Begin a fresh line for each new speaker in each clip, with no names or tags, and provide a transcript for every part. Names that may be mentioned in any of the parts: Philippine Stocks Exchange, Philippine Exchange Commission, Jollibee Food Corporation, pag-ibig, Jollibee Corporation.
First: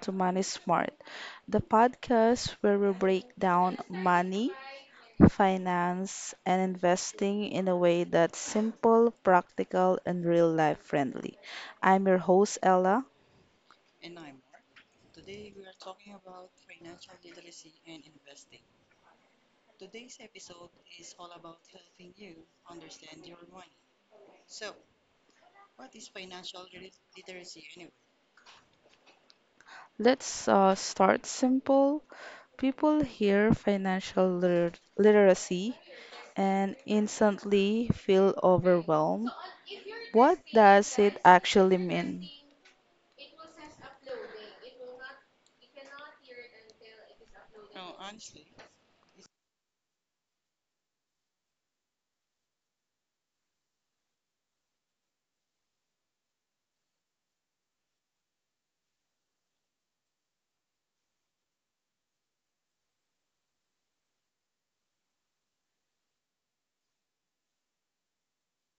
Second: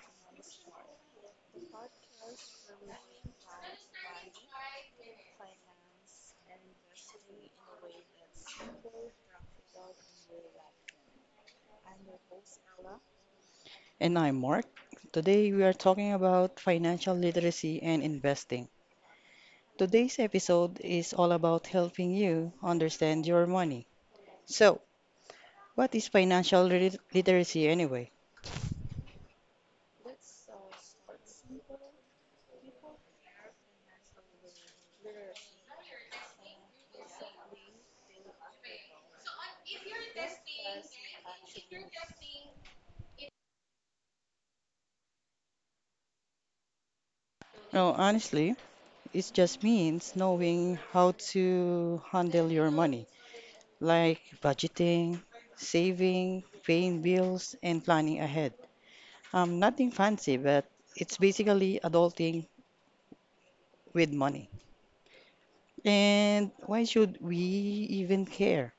to Money Smart, the podcast where we break down money, finance, and investing in a way that's simple, practical, and real life friendly. I'm your host, Ella.
And I'm Mark. Today we are talking about financial literacy and investing. Today's episode is all about helping you understand your money. So, what is financial literacy anyway?
Let's start simple. People hear literacy and instantly feel overwhelmed. What does it actually mean?
No, honestly, it just means knowing how to handle your money, like budgeting, saving, paying bills, and planning ahead. Nothing fancy, but it's basically adulting with money. And why should we even care?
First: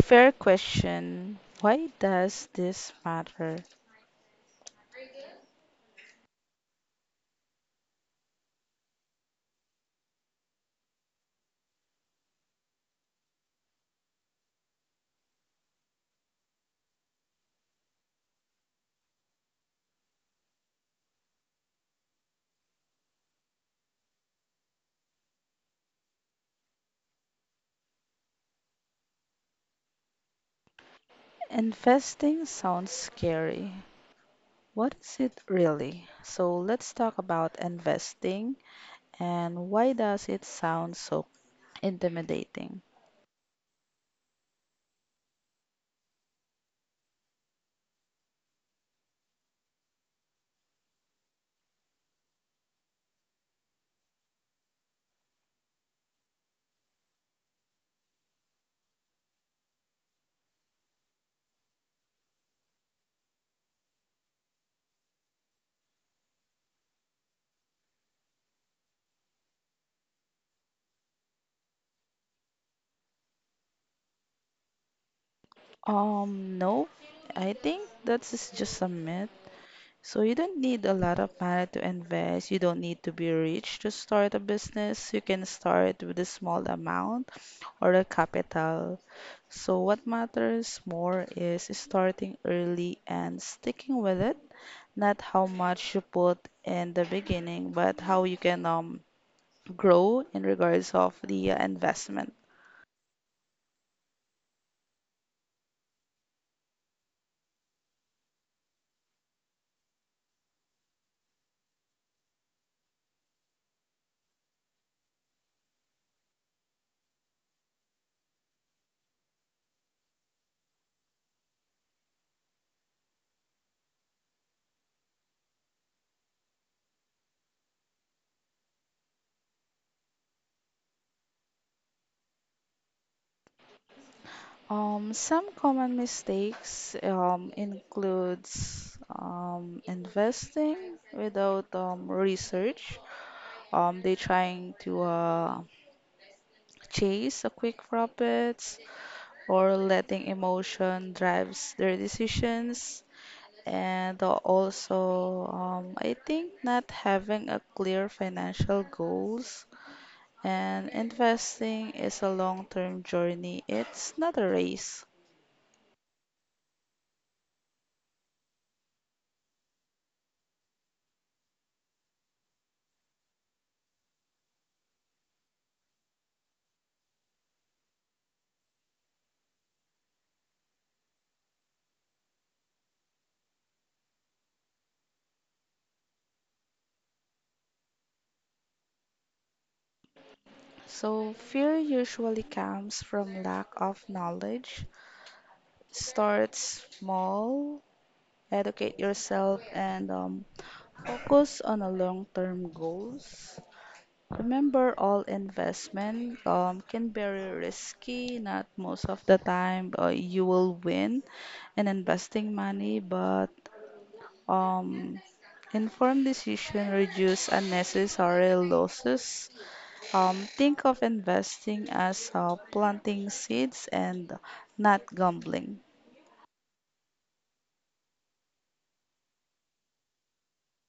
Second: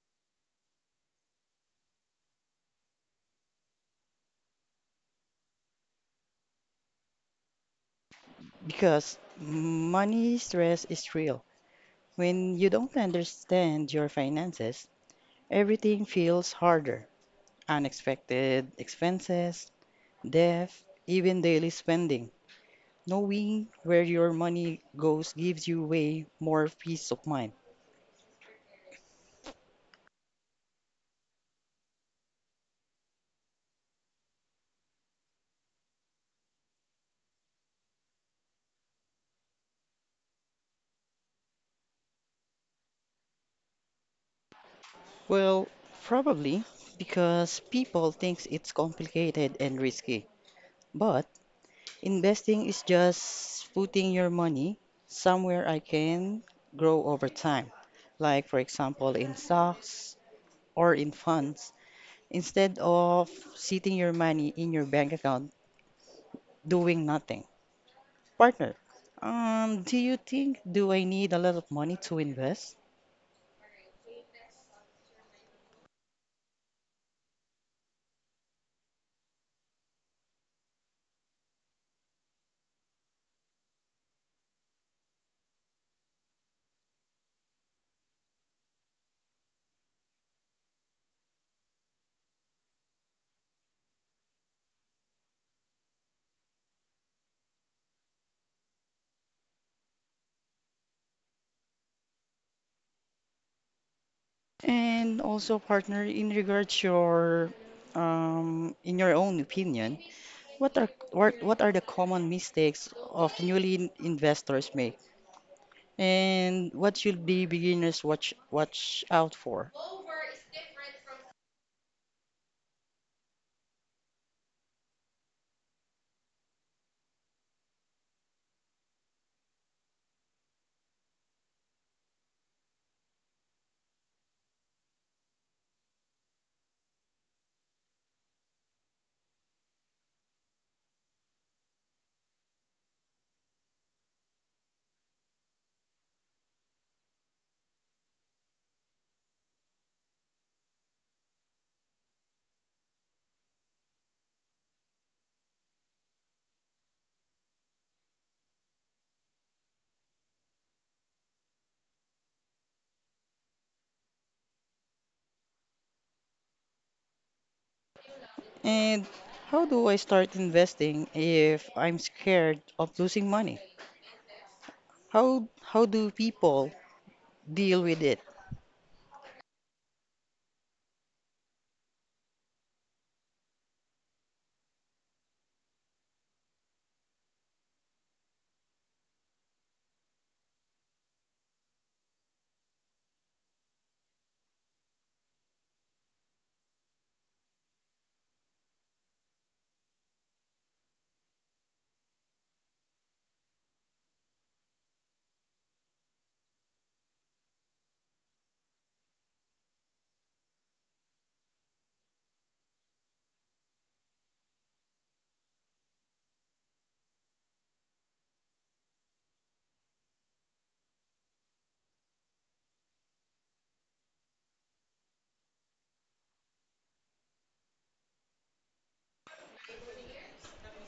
Fair question. Why does this matter?
Because money stress is real. When you don't understand your finances, everything feels harder. Unexpected expenses, debt, even daily spending. Knowing where your money goes gives you way more peace of mind.
Investing sounds scary. What is it really? So let's talk about investing and why does it sound so intimidating?
Well, probably because people think it's complicated and risky. But investing is just putting your money somewhere I can grow over time, like for example in stocks or in funds, instead of sitting your money in your bank account doing nothing. Partner, do you think do I need a lot of money to invest?
No, I think that's just a myth. So you don't need a lot of money to invest. You don't need to be rich to start a business. You can start with a small amount or a capital. So what matters more is starting early and sticking with it, not how much you put in the beginning, but how you can grow in regards of the investment.
And also, partner, in regards your in your own opinion, what are the common mistakes of newly investors make? And what should be beginners watch out for?
Some common mistakes includes investing without research. They trying to chase a quick profits or letting emotion drives their decisions. I think not having a clear financial goals, and investing is a long-term journey. It's not a race.
And how do I start investing if I'm scared of losing money? How do people deal with it?
So, fear usually comes from lack of knowledge. Start small, educate yourself, and focus on a long-term goals. Remember, all investment can be very risky. Not most of the time you will win in investing money, but um, informed decision reduce unnecessary losses. Think of investing as planting seeds and not gambling.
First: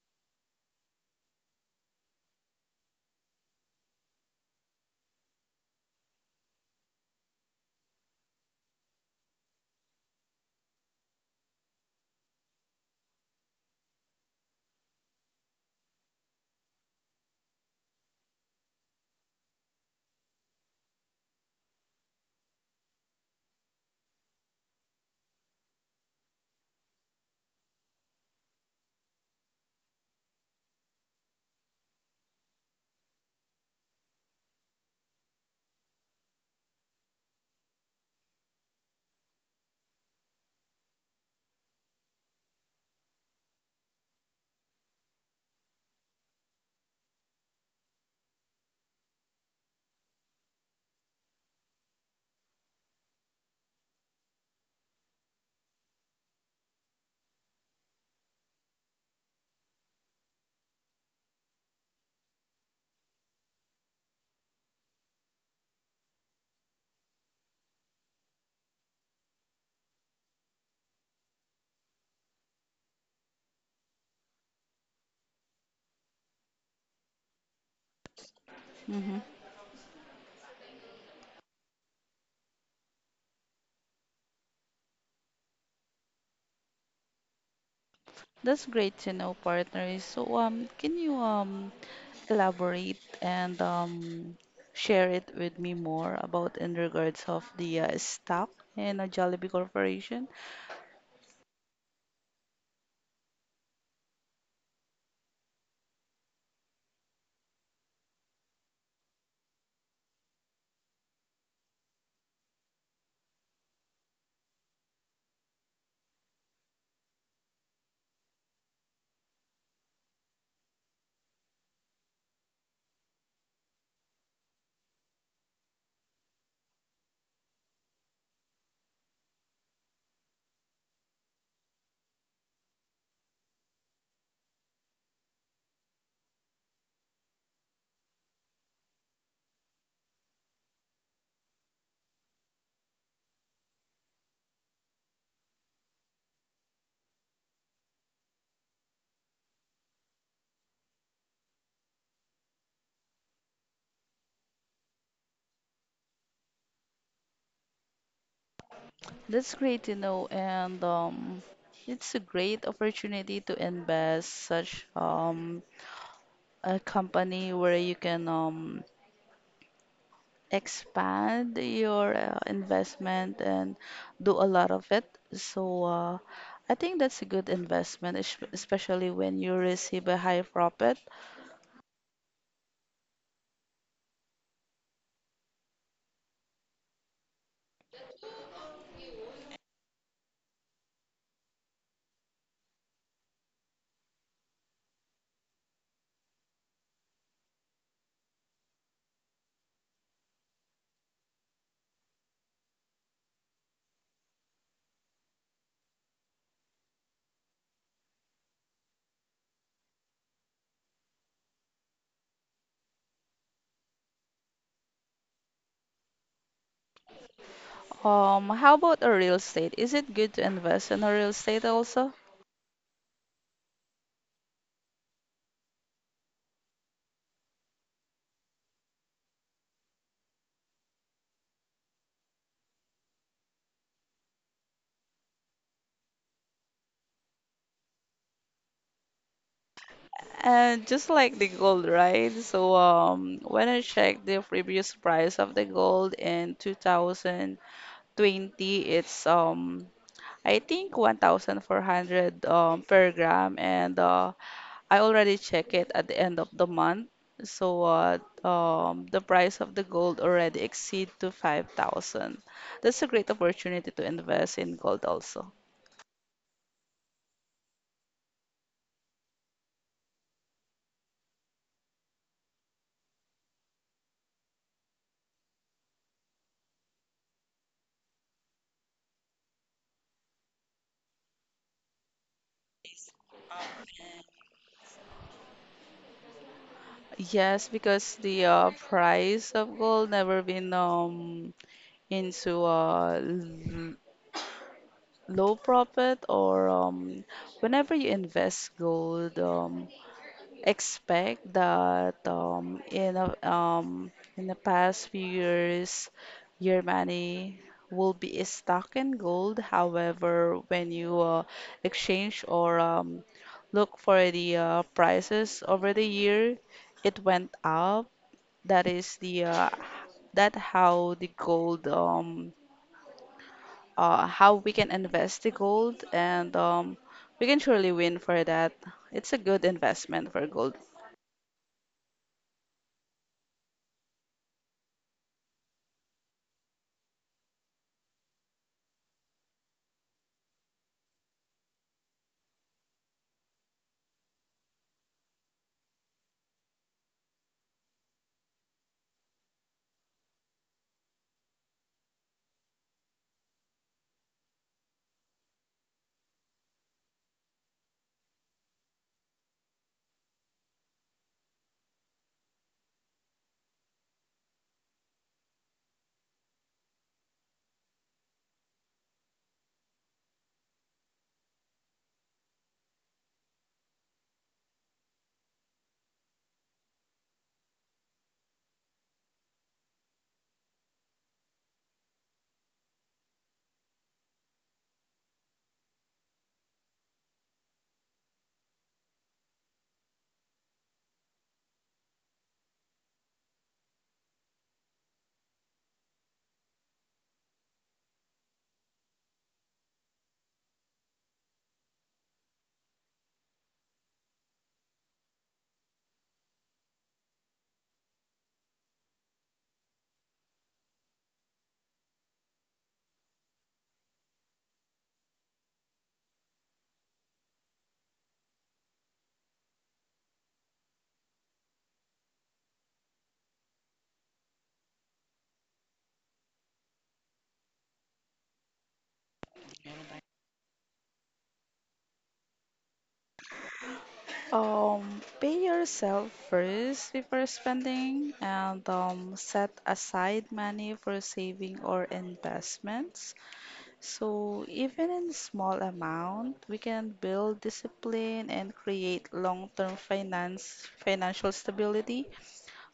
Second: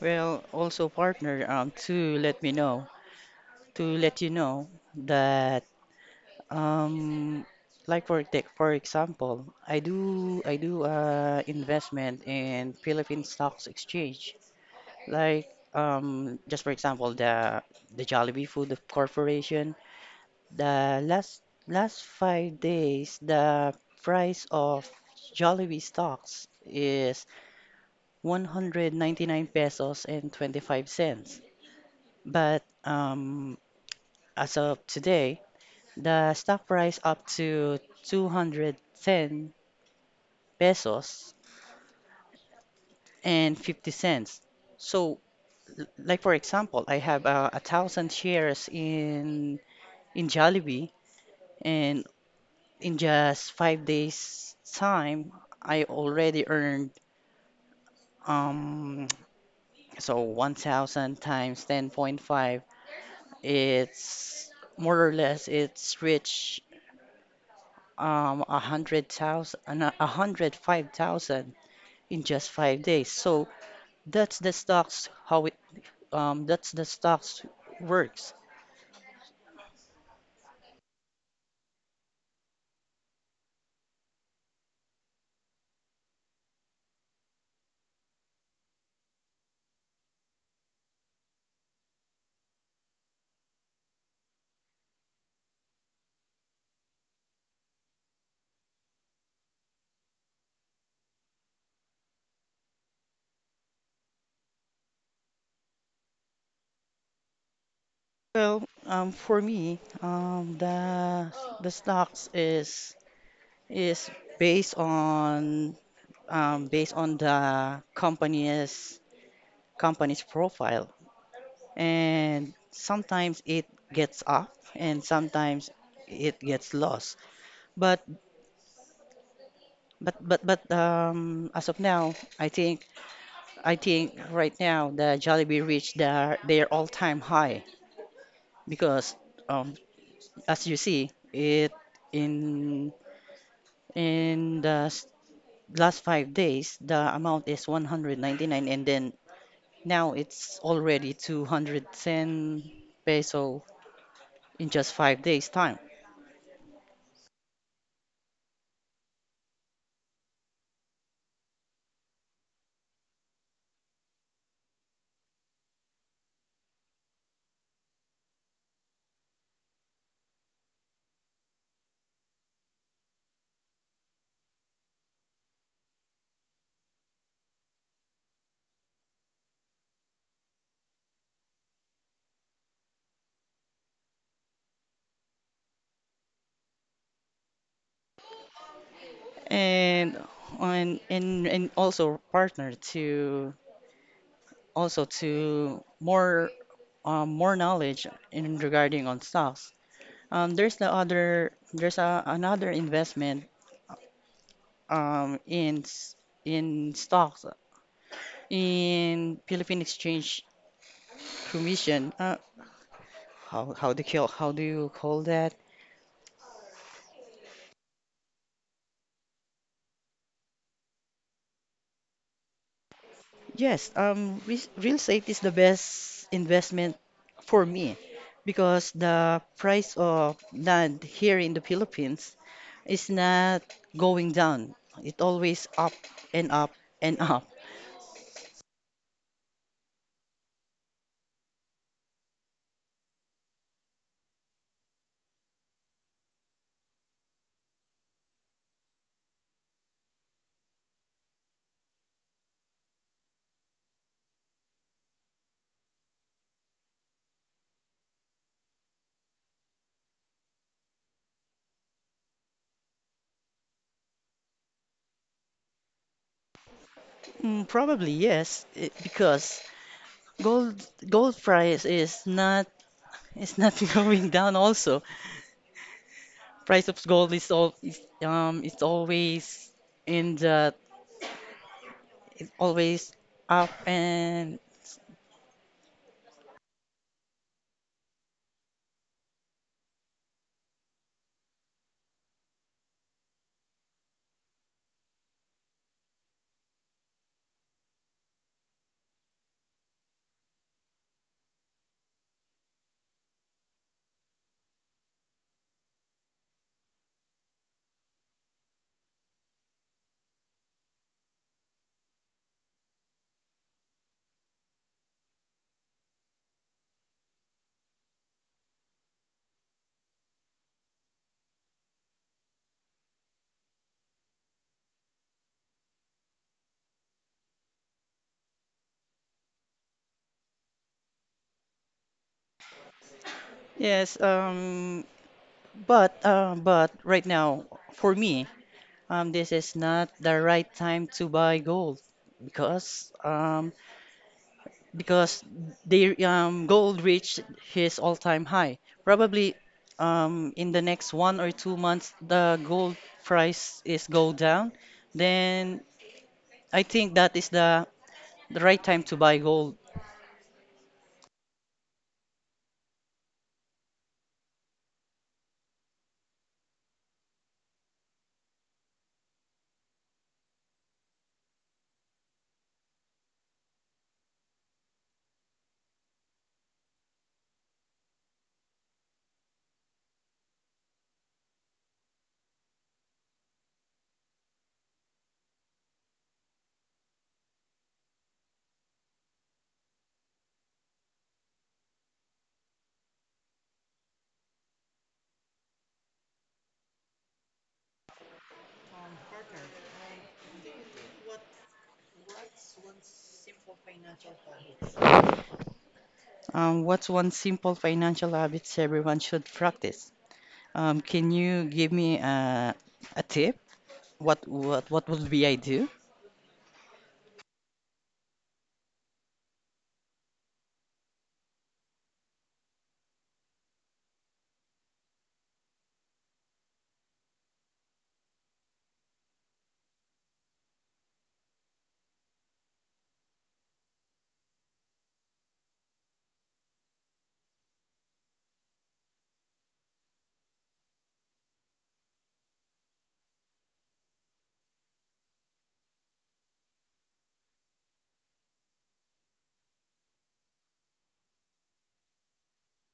Well, also partner, to let me know, to let you know that um, like for tech, for example, I do investment in Philippine Stocks Exchange. Like just for example, the Jollibee Food Corporation, the last 5 days, the price of Jollibee stocks is 199 pesos and 25 cents. But as of today, the stock price up to 210 pesos and 50 cents. So, like for example, I have 1,000 shares in Jollibee, and in just 5 days time, I already earned um so 1,000 times 10.5. It's more or less it's reached 100,000, 105,000 in just 5 days. So that's the stocks how it that's the stocks works.
Mm-hmm. That's great to know, partner. So, can you elaborate and share it with me more about in regards of the stock in a Jollibee Corporation?
Well, for me, the stocks is based on the company's profile, and sometimes it gets up and sometimes it gets lost, but but as of now I think I think right now the Jollibee reached their all-time high because um, as you see it in in the last 5 days, the amount is 199, and then now it's already 210 peso in just 5 days time.
That's great to know, and it's a great opportunity to invest such a company where you can expand your investment and do a lot of it. So I think that's a good investment, especially when you receive a high profit.
And and also partner to also to more more knowledge in regarding on stocks. There's the other there's a, Another investment in in stocks in Philippine Exchange Commission. How do you call that?
How about a real estate? Is it good to invest in a real estate also?
Yes, re real estate is the best investment for me because the price of land here in the Philippines is not going down. It always up and up and up.
And just like the gold, right? So when I checked the previous price of the gold in 2020, it's I think 1,400 per gram, and I already check it at the end of the month. So the price of the gold already exceed to 5,000. That's a great opportunity to invest in gold also.
Mm, probably yes, because gold gold price is not going down also. Price of gold is all is, it's always in the always up, and
Yes, because the price of gold never been into low profit or whenever you invest gold, expect that in the past few years, your money will be stuck in gold. However, when you exchange or look for the prices over the year, it went up. That is the uh, that how the gold how we can invest the gold, and we can surely win for that. It's a good investment for gold.
yes. But right now, for me, this is not the right time to buy gold, because because the gold reached his all-time high. Probably in the next 1 or 2 months, the gold price is go down. Then I think that is the right time to buy gold. What's one simple financial habits everyone should practice? Can you give me a tip? What would we I do?
Pay yourself first before spending, and set aside money for saving or investments. So, even in small amount, we can build discipline and create long-term finance financial stability.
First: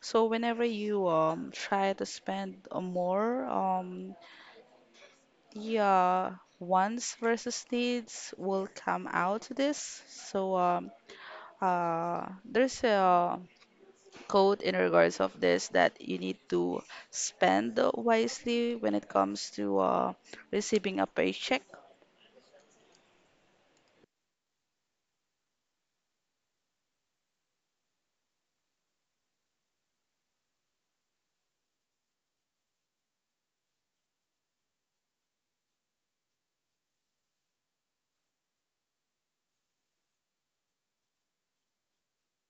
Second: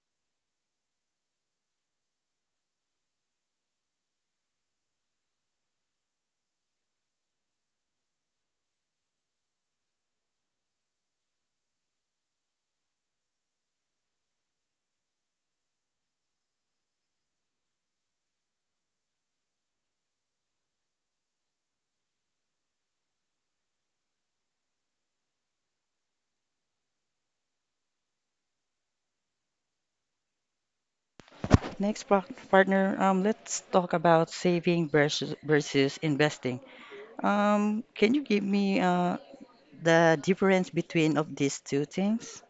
So, whenever you try to spend more, the wants versus needs will come out to this. So there's a code in regards of this that you need to spend wisely when it comes to receiving a paycheck.
Next, partner, let's talk about saving versus investing. Can you give me the difference between of these two things?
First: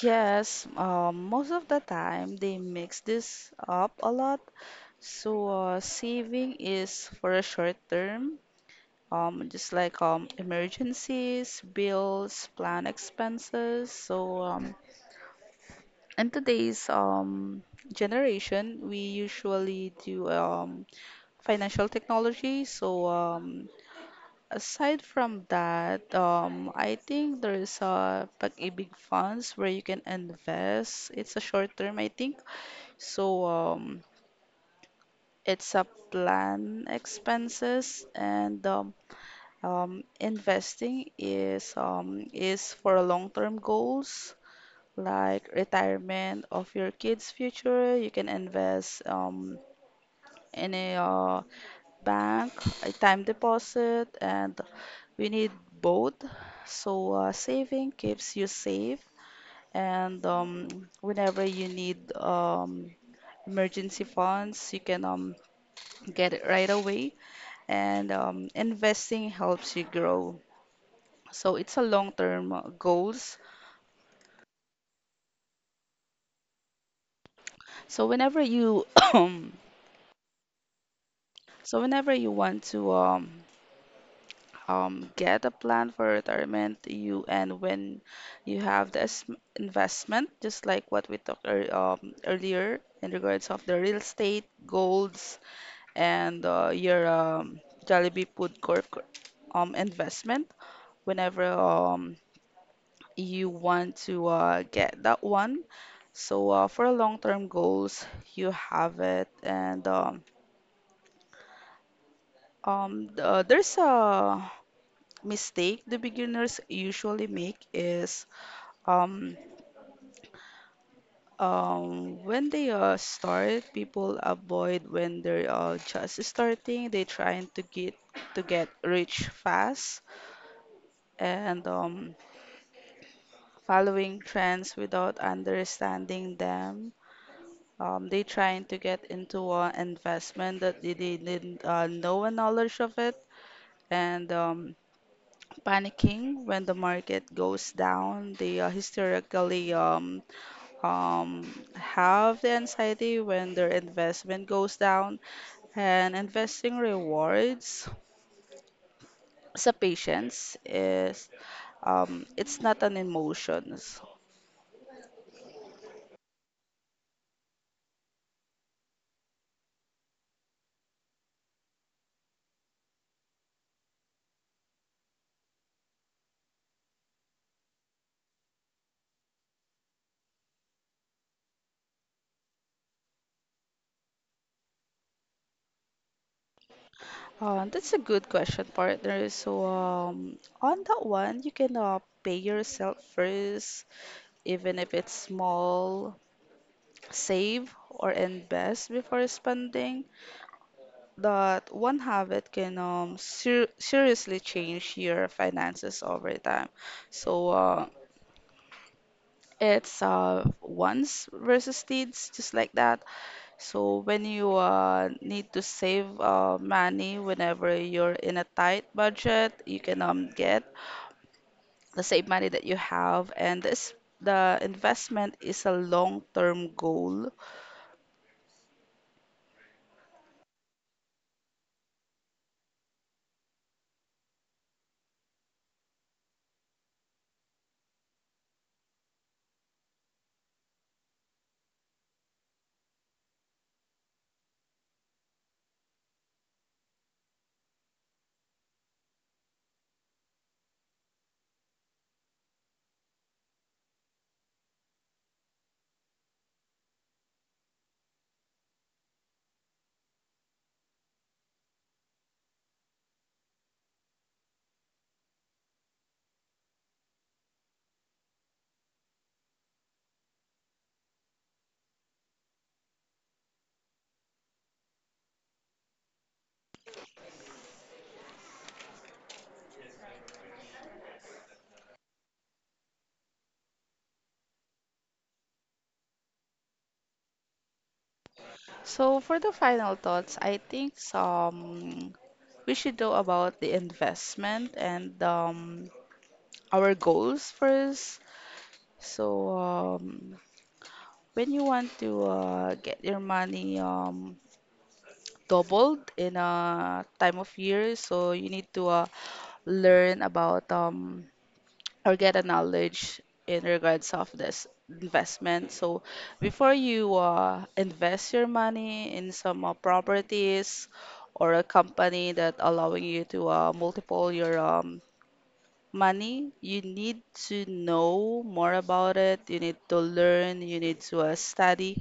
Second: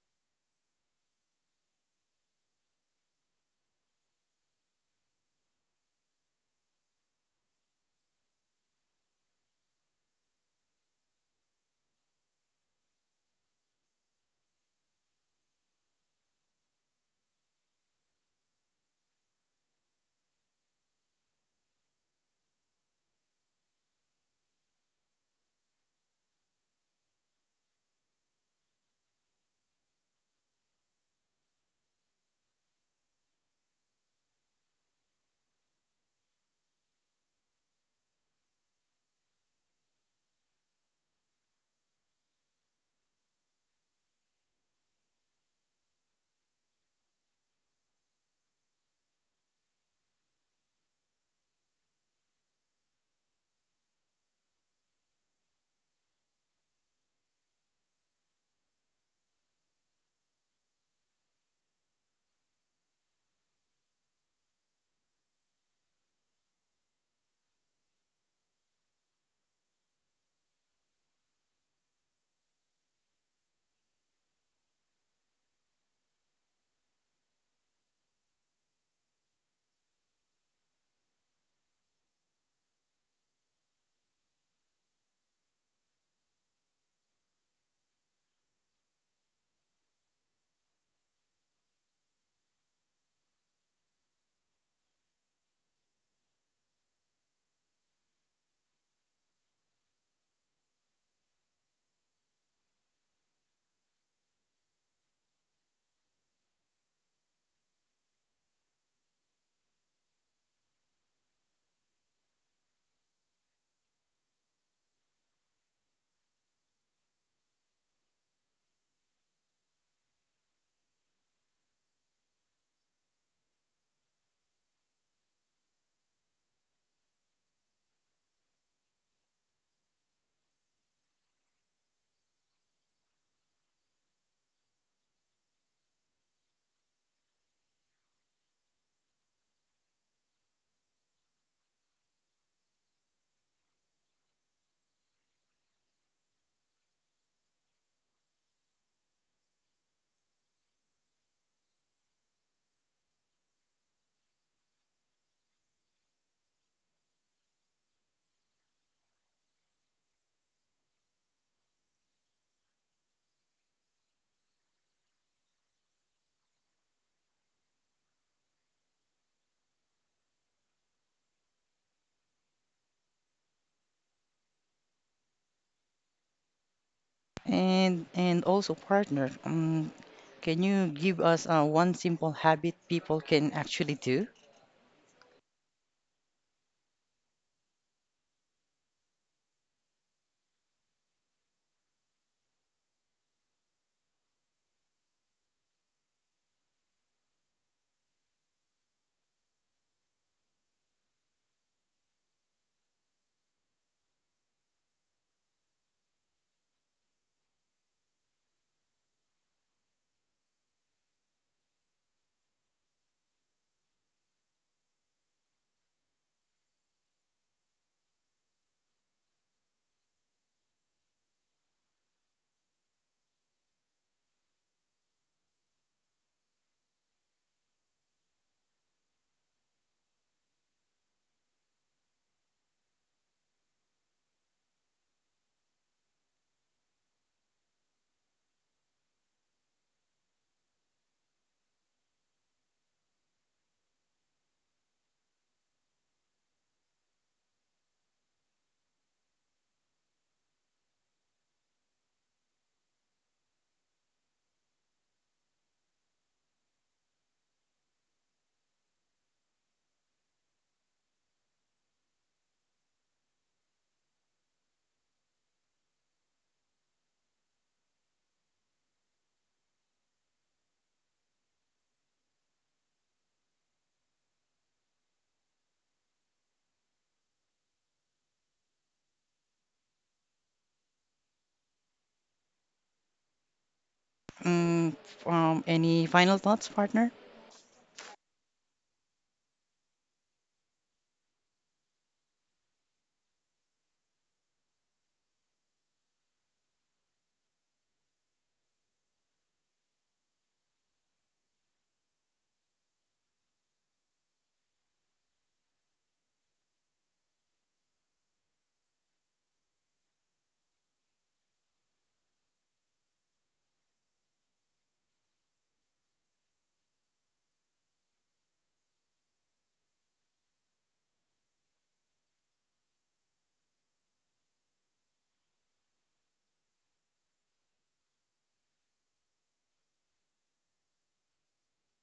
Yes, most of the time they mix this up a lot. So saving is for a short term, just like emergencies, bills, plan expenses. So in today's generation, we usually do financial technology. So aside from that, I think there is a pag-ibig funds where you can invest. It's a short term, I think. So it's a plan expenses, and investing is for long-term goals like retirement of your kids' future. You can invest in a bank, a time deposit, and we need both. So saving keeps you safe, and whenever you need emergency funds, you can get it right away. And investing helps you grow. So it's a long-term goals. So whenever you So whenever you want to get a plan for retirement you, and when you have this investment, just like what we talked earlier in regards of the real estate, golds, and your Jollibee Food Corp investment. Whenever you want to get that one, so for long-term goals, you have it, and there's a mistake the beginners usually make is Um, when they start, people avoid when they're just starting. They trying to get rich fast, and following trends without understanding them. They trying to get into an investment that they didn't know a knowledge of it, and panicking when the market goes down. They historically um, have the anxiety when their investment goes down. And investing rewards sa patience is it's not an emotion. So,
And also, partner, can you give us one simple habit people can actually do?
That's a good question, partner. So on that one, you can pay yourself first, even if it's small, save or invest before spending. That one habit can seriously change your finances over time. So it's wants versus needs, just like that. So when you need to save money whenever you're in a tight budget, you can get the same money that you have, and this the investment is a long-term goal.
Um, any final thoughts, partner?
So for the final thoughts, I think we should know about the investment and our goals first. So when you want to get your money doubled in a time of years, so you need to learn about or get a knowledge in regards of this investment. So before you invest your money in some properties or a company that allowing you to multiple your money, you need to know more about it. You need to learn. You need to study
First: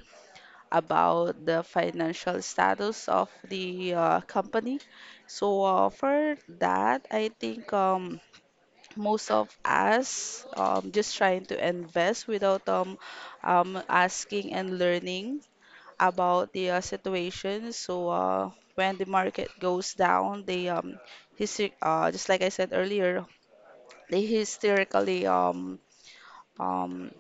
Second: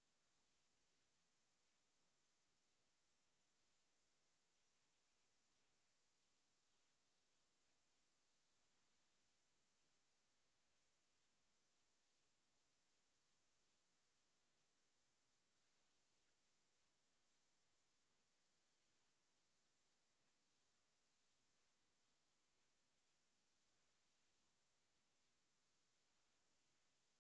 about the financial status of the company. So for that, I think most of us just trying to invest without asking and learning about the situation. So when the market goes down, they just like I said earlier, they hysterically um,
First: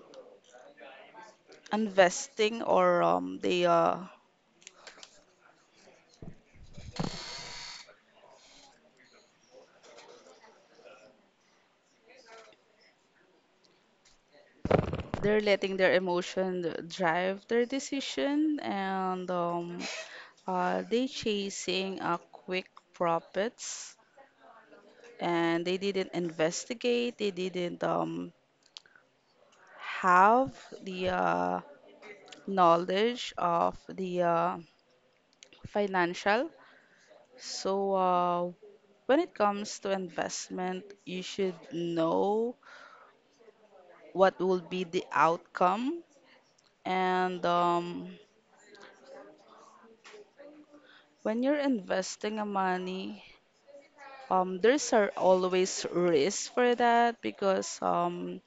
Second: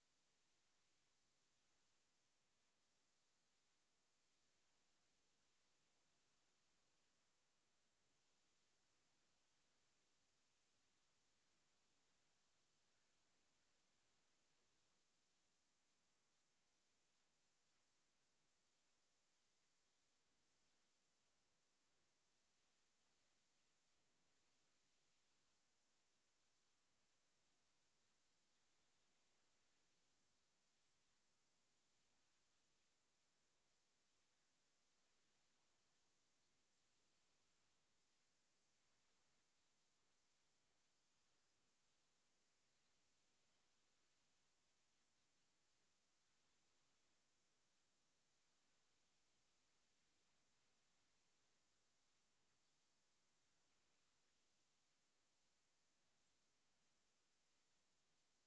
investing, or they're letting their emotion drive their decision, and they chasing a quick profits, and they didn't investigate, they didn't have the knowledge of the financial. So, when it comes to investment, you should know what will be the outcome. And when you're investing a money, there's are always risks for that because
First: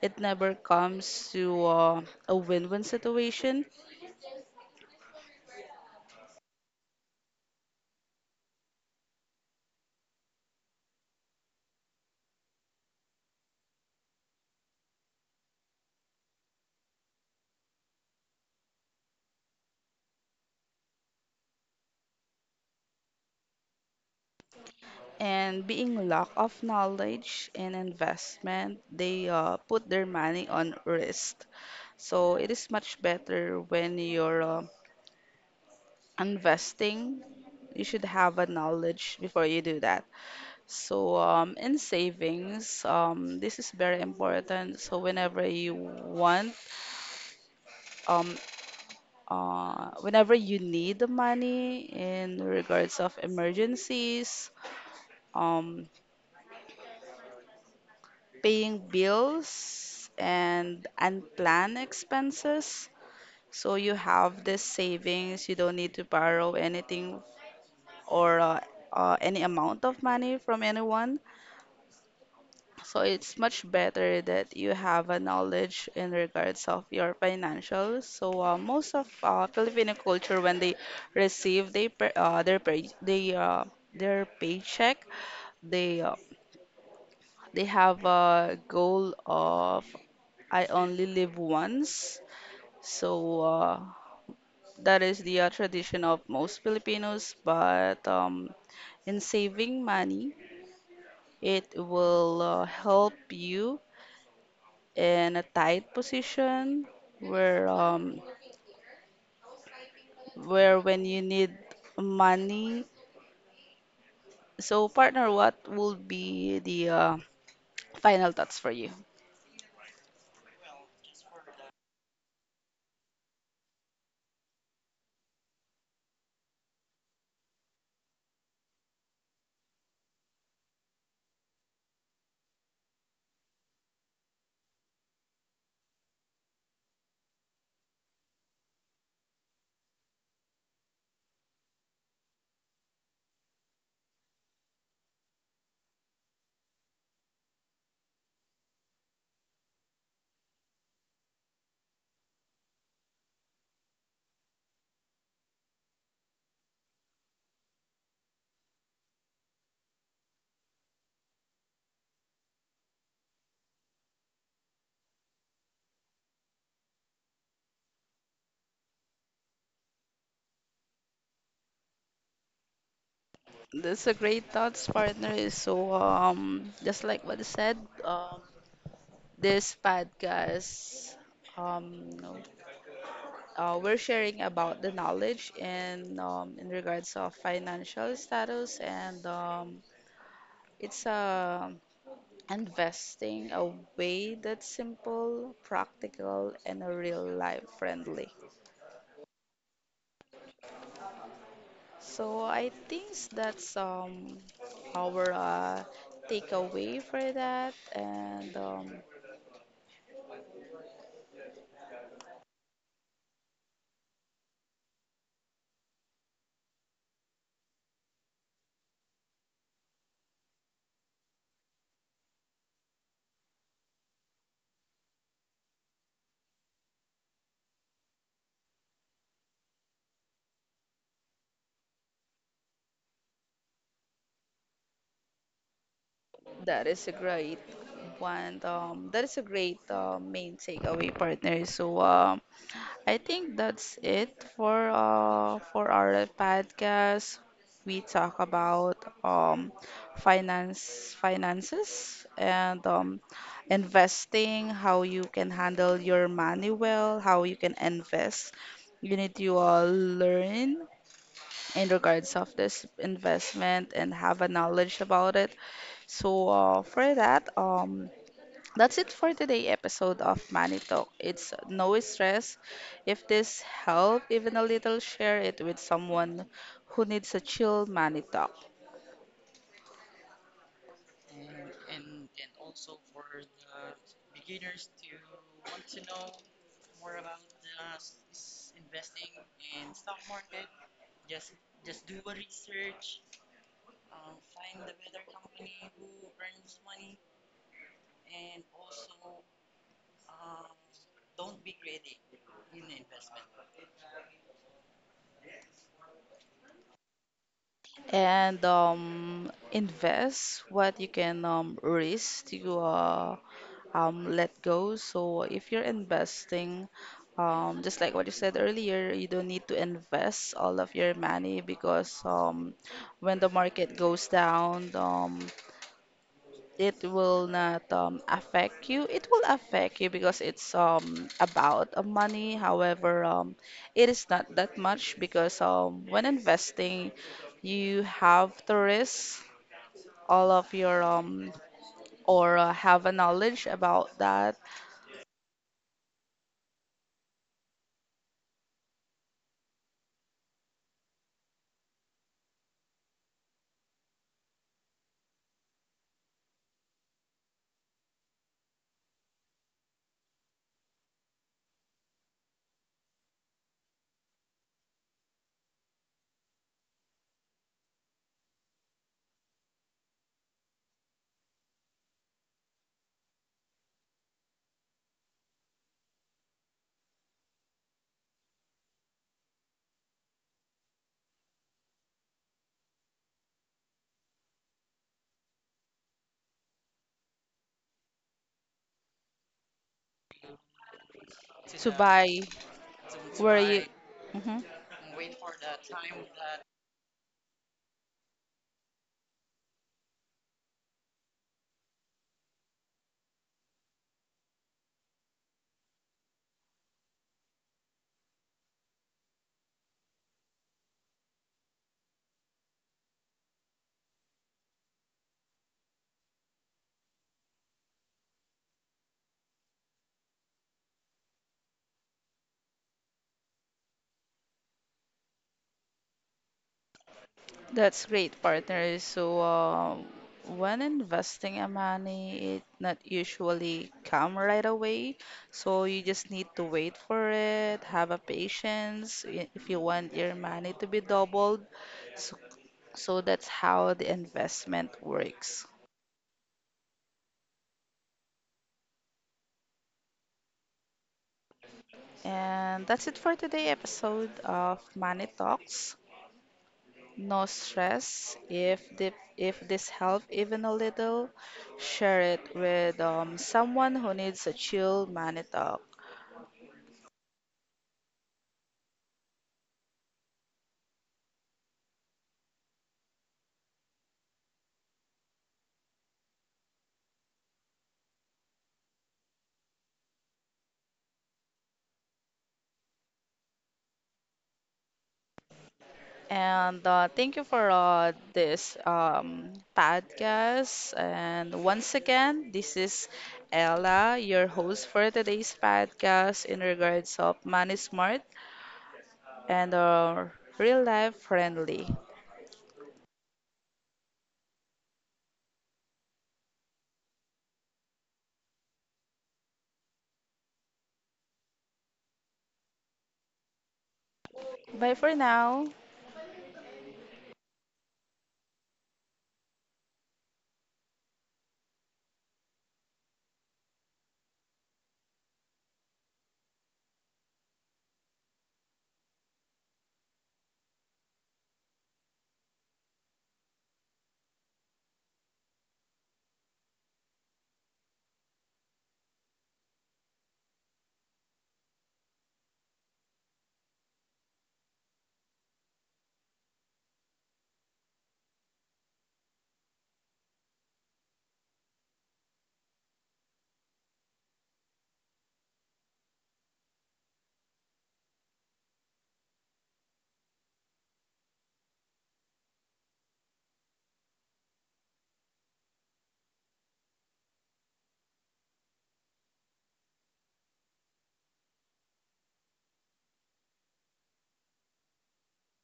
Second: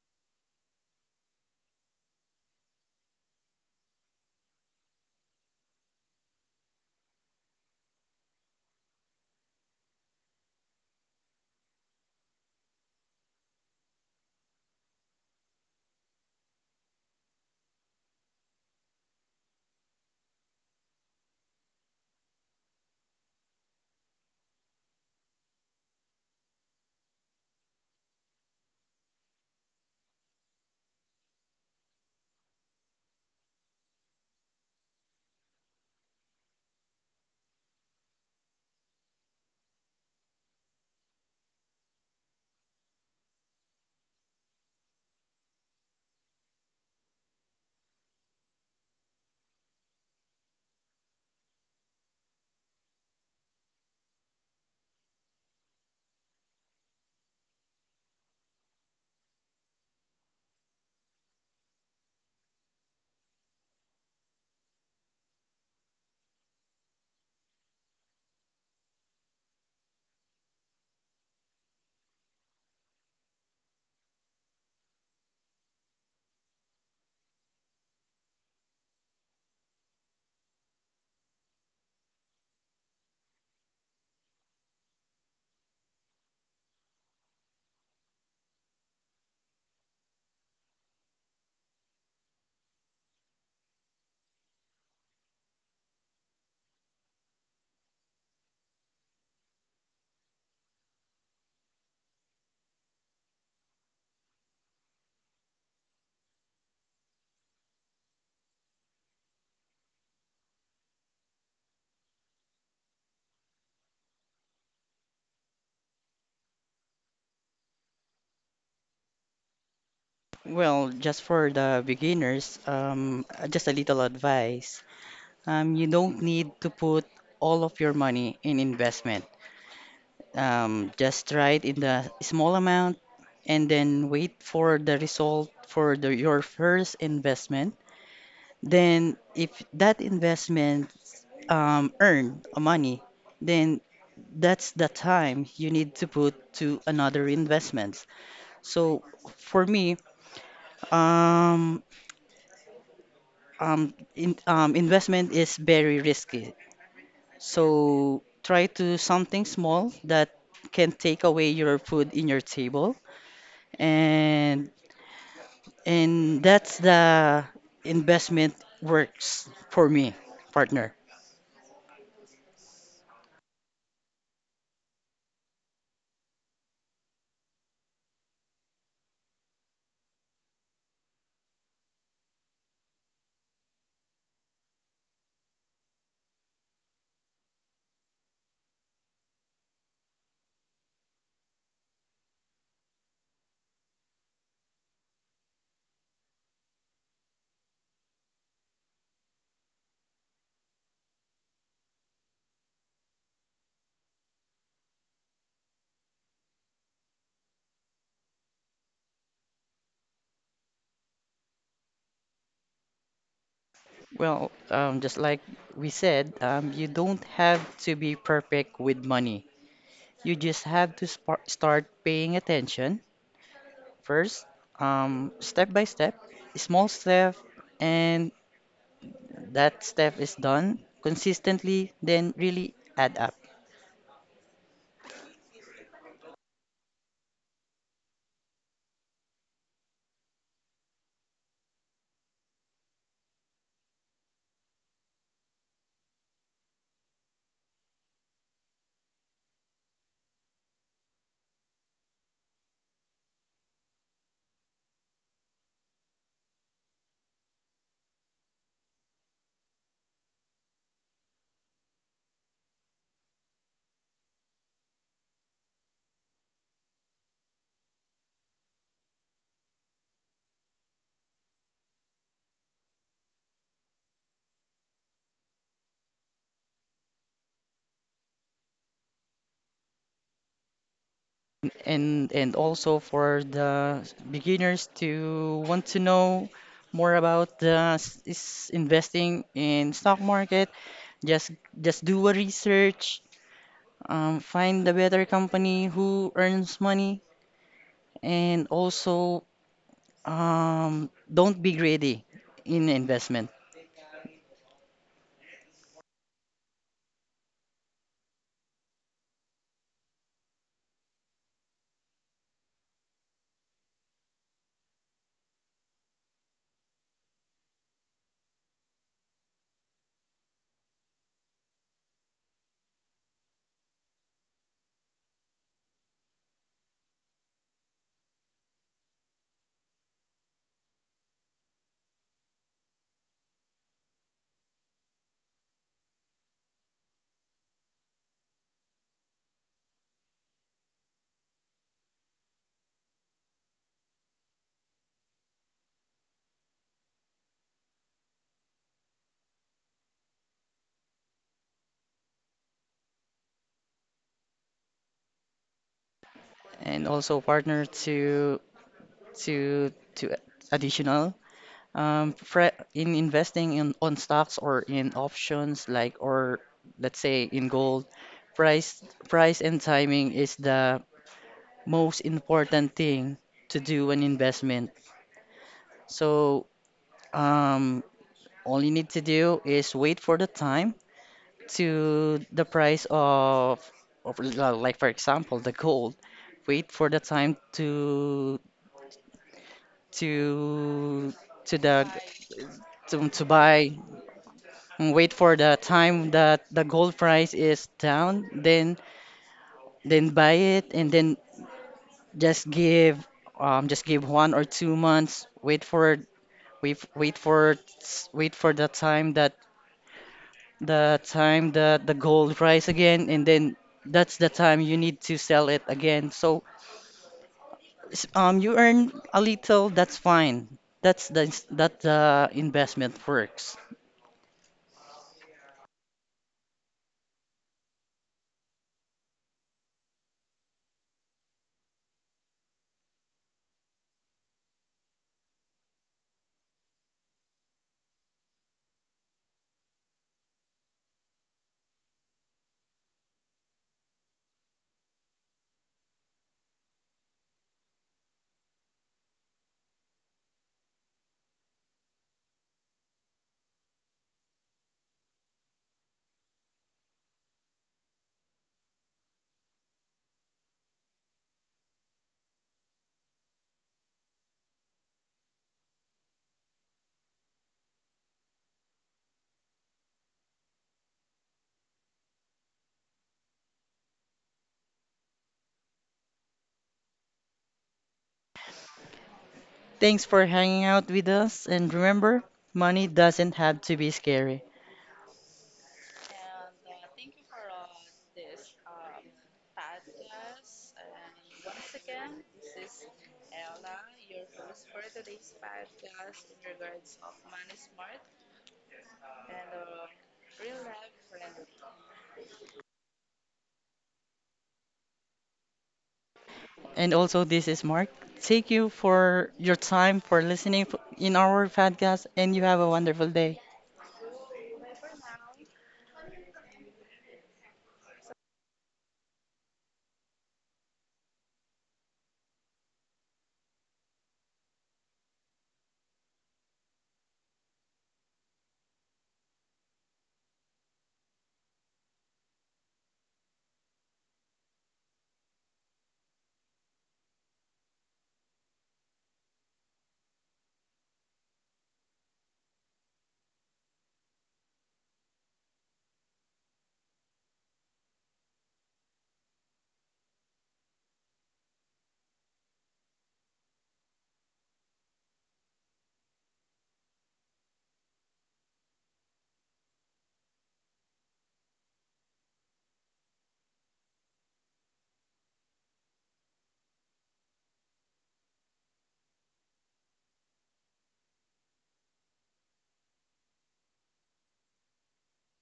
it never comes to a win-win situation, and being lack of knowledge and investment, they put their money on risk. So it is much better when you're investing. You should have a knowledge before you do that. So in savings, this is very important. So whenever you want, um, whenever you need the money in regards of emergencies, um, paying bills and unplanned expenses. So you have this savings, you don't need to borrow anything or any amount of money from anyone. So it's much better that you have a knowledge in regards of your financials. So most of Filipino culture, when they receive they pa- their pay, they, their paycheck, they uh, they have a goal of I only live once. So that is the tradition of most Filipinos. But in saving money, it will help you in a tight position where um, where when you need money. So partner, what would be the final thoughts for you?
Well, just for the beginners, just a little advice. You don't need to put all of your money in investment. Just try it in the small amount and then wait for the result for your first investment. Then, if that investment earn money, then that's the time you need to put to another investments. So, for me, um, investment is very risky. So try to something small that can take away your food in your table, and and that's the investment works for me, partner.
That's a great thoughts, partner. So just like what I said, um, this podcast, um, we're sharing about the knowledge, and in regards of financial status, and it's investing a way that's simple, practical, and a real life friendly. So I think that's our takeaway for that and.
Well, just like we said, you don't have to be perfect with money. You just have to spar start paying attention first, step by step, small step, and that step is done consistently, then really add up.
That is a great one. That is a great main takeaway, partner. So I think that's it for our podcast. We talk about um, finances, and investing. How you can handle your money well. How you can invest. You need to learn in regards of this investment and have a knowledge about it. So for that, that's it for today episode of Money Talk. It's no stress. If this helped even a little, share it with someone who needs a chill money talk.
And also for the beginners to want to know more about the s- is investing in stock market, just just do a research, find a better company who earns money, and also don't be greedy in investment,
And invest what you can risk to let go. So if you're investing, just like what you said earlier, you don't need to invest all of your money because when the market goes down, it will not affect you. It will affect you because it's about money. However, it is not that much because when investing, you have to risk all of your or have a knowledge about that
and also partner to additional. Fre In investing in on stocks or in options, like, or let's say in gold, price price and timing is the most important thing to do an investment. So um, all you need to do is wait for the time to the price like for example the gold. Wait for the time to to the
buy
to
where you.
buy,
Mhm.
and wait for the time that the gold price is down, then buy it, and then just give 1 or 2 months. Wait for wait wait for s- wait for the time that the gold rise again, and then that's the time you need to sell it again. So you earn a little, that's fine. That's that the investment works.
That's great, partner. So, when investing in money, it not usually come right away. So you just need to wait for it, have a patience if you want your money to be doubled. So, so that's how the investment works. And that's it for today episode of Money Talks. No stress. If this helped even a little, share it with someone who needs a chill money talk.
Thanks for hanging out with us, and remember, money doesn't have to be scary.
And thank you for this podcast. And once again, this is Ella, your host for today's podcast in regards of money smart and real life friendly.
And also, this is Mark. Thank you for your time for listening in our podcast, and you have a wonderful day.
Bye for now.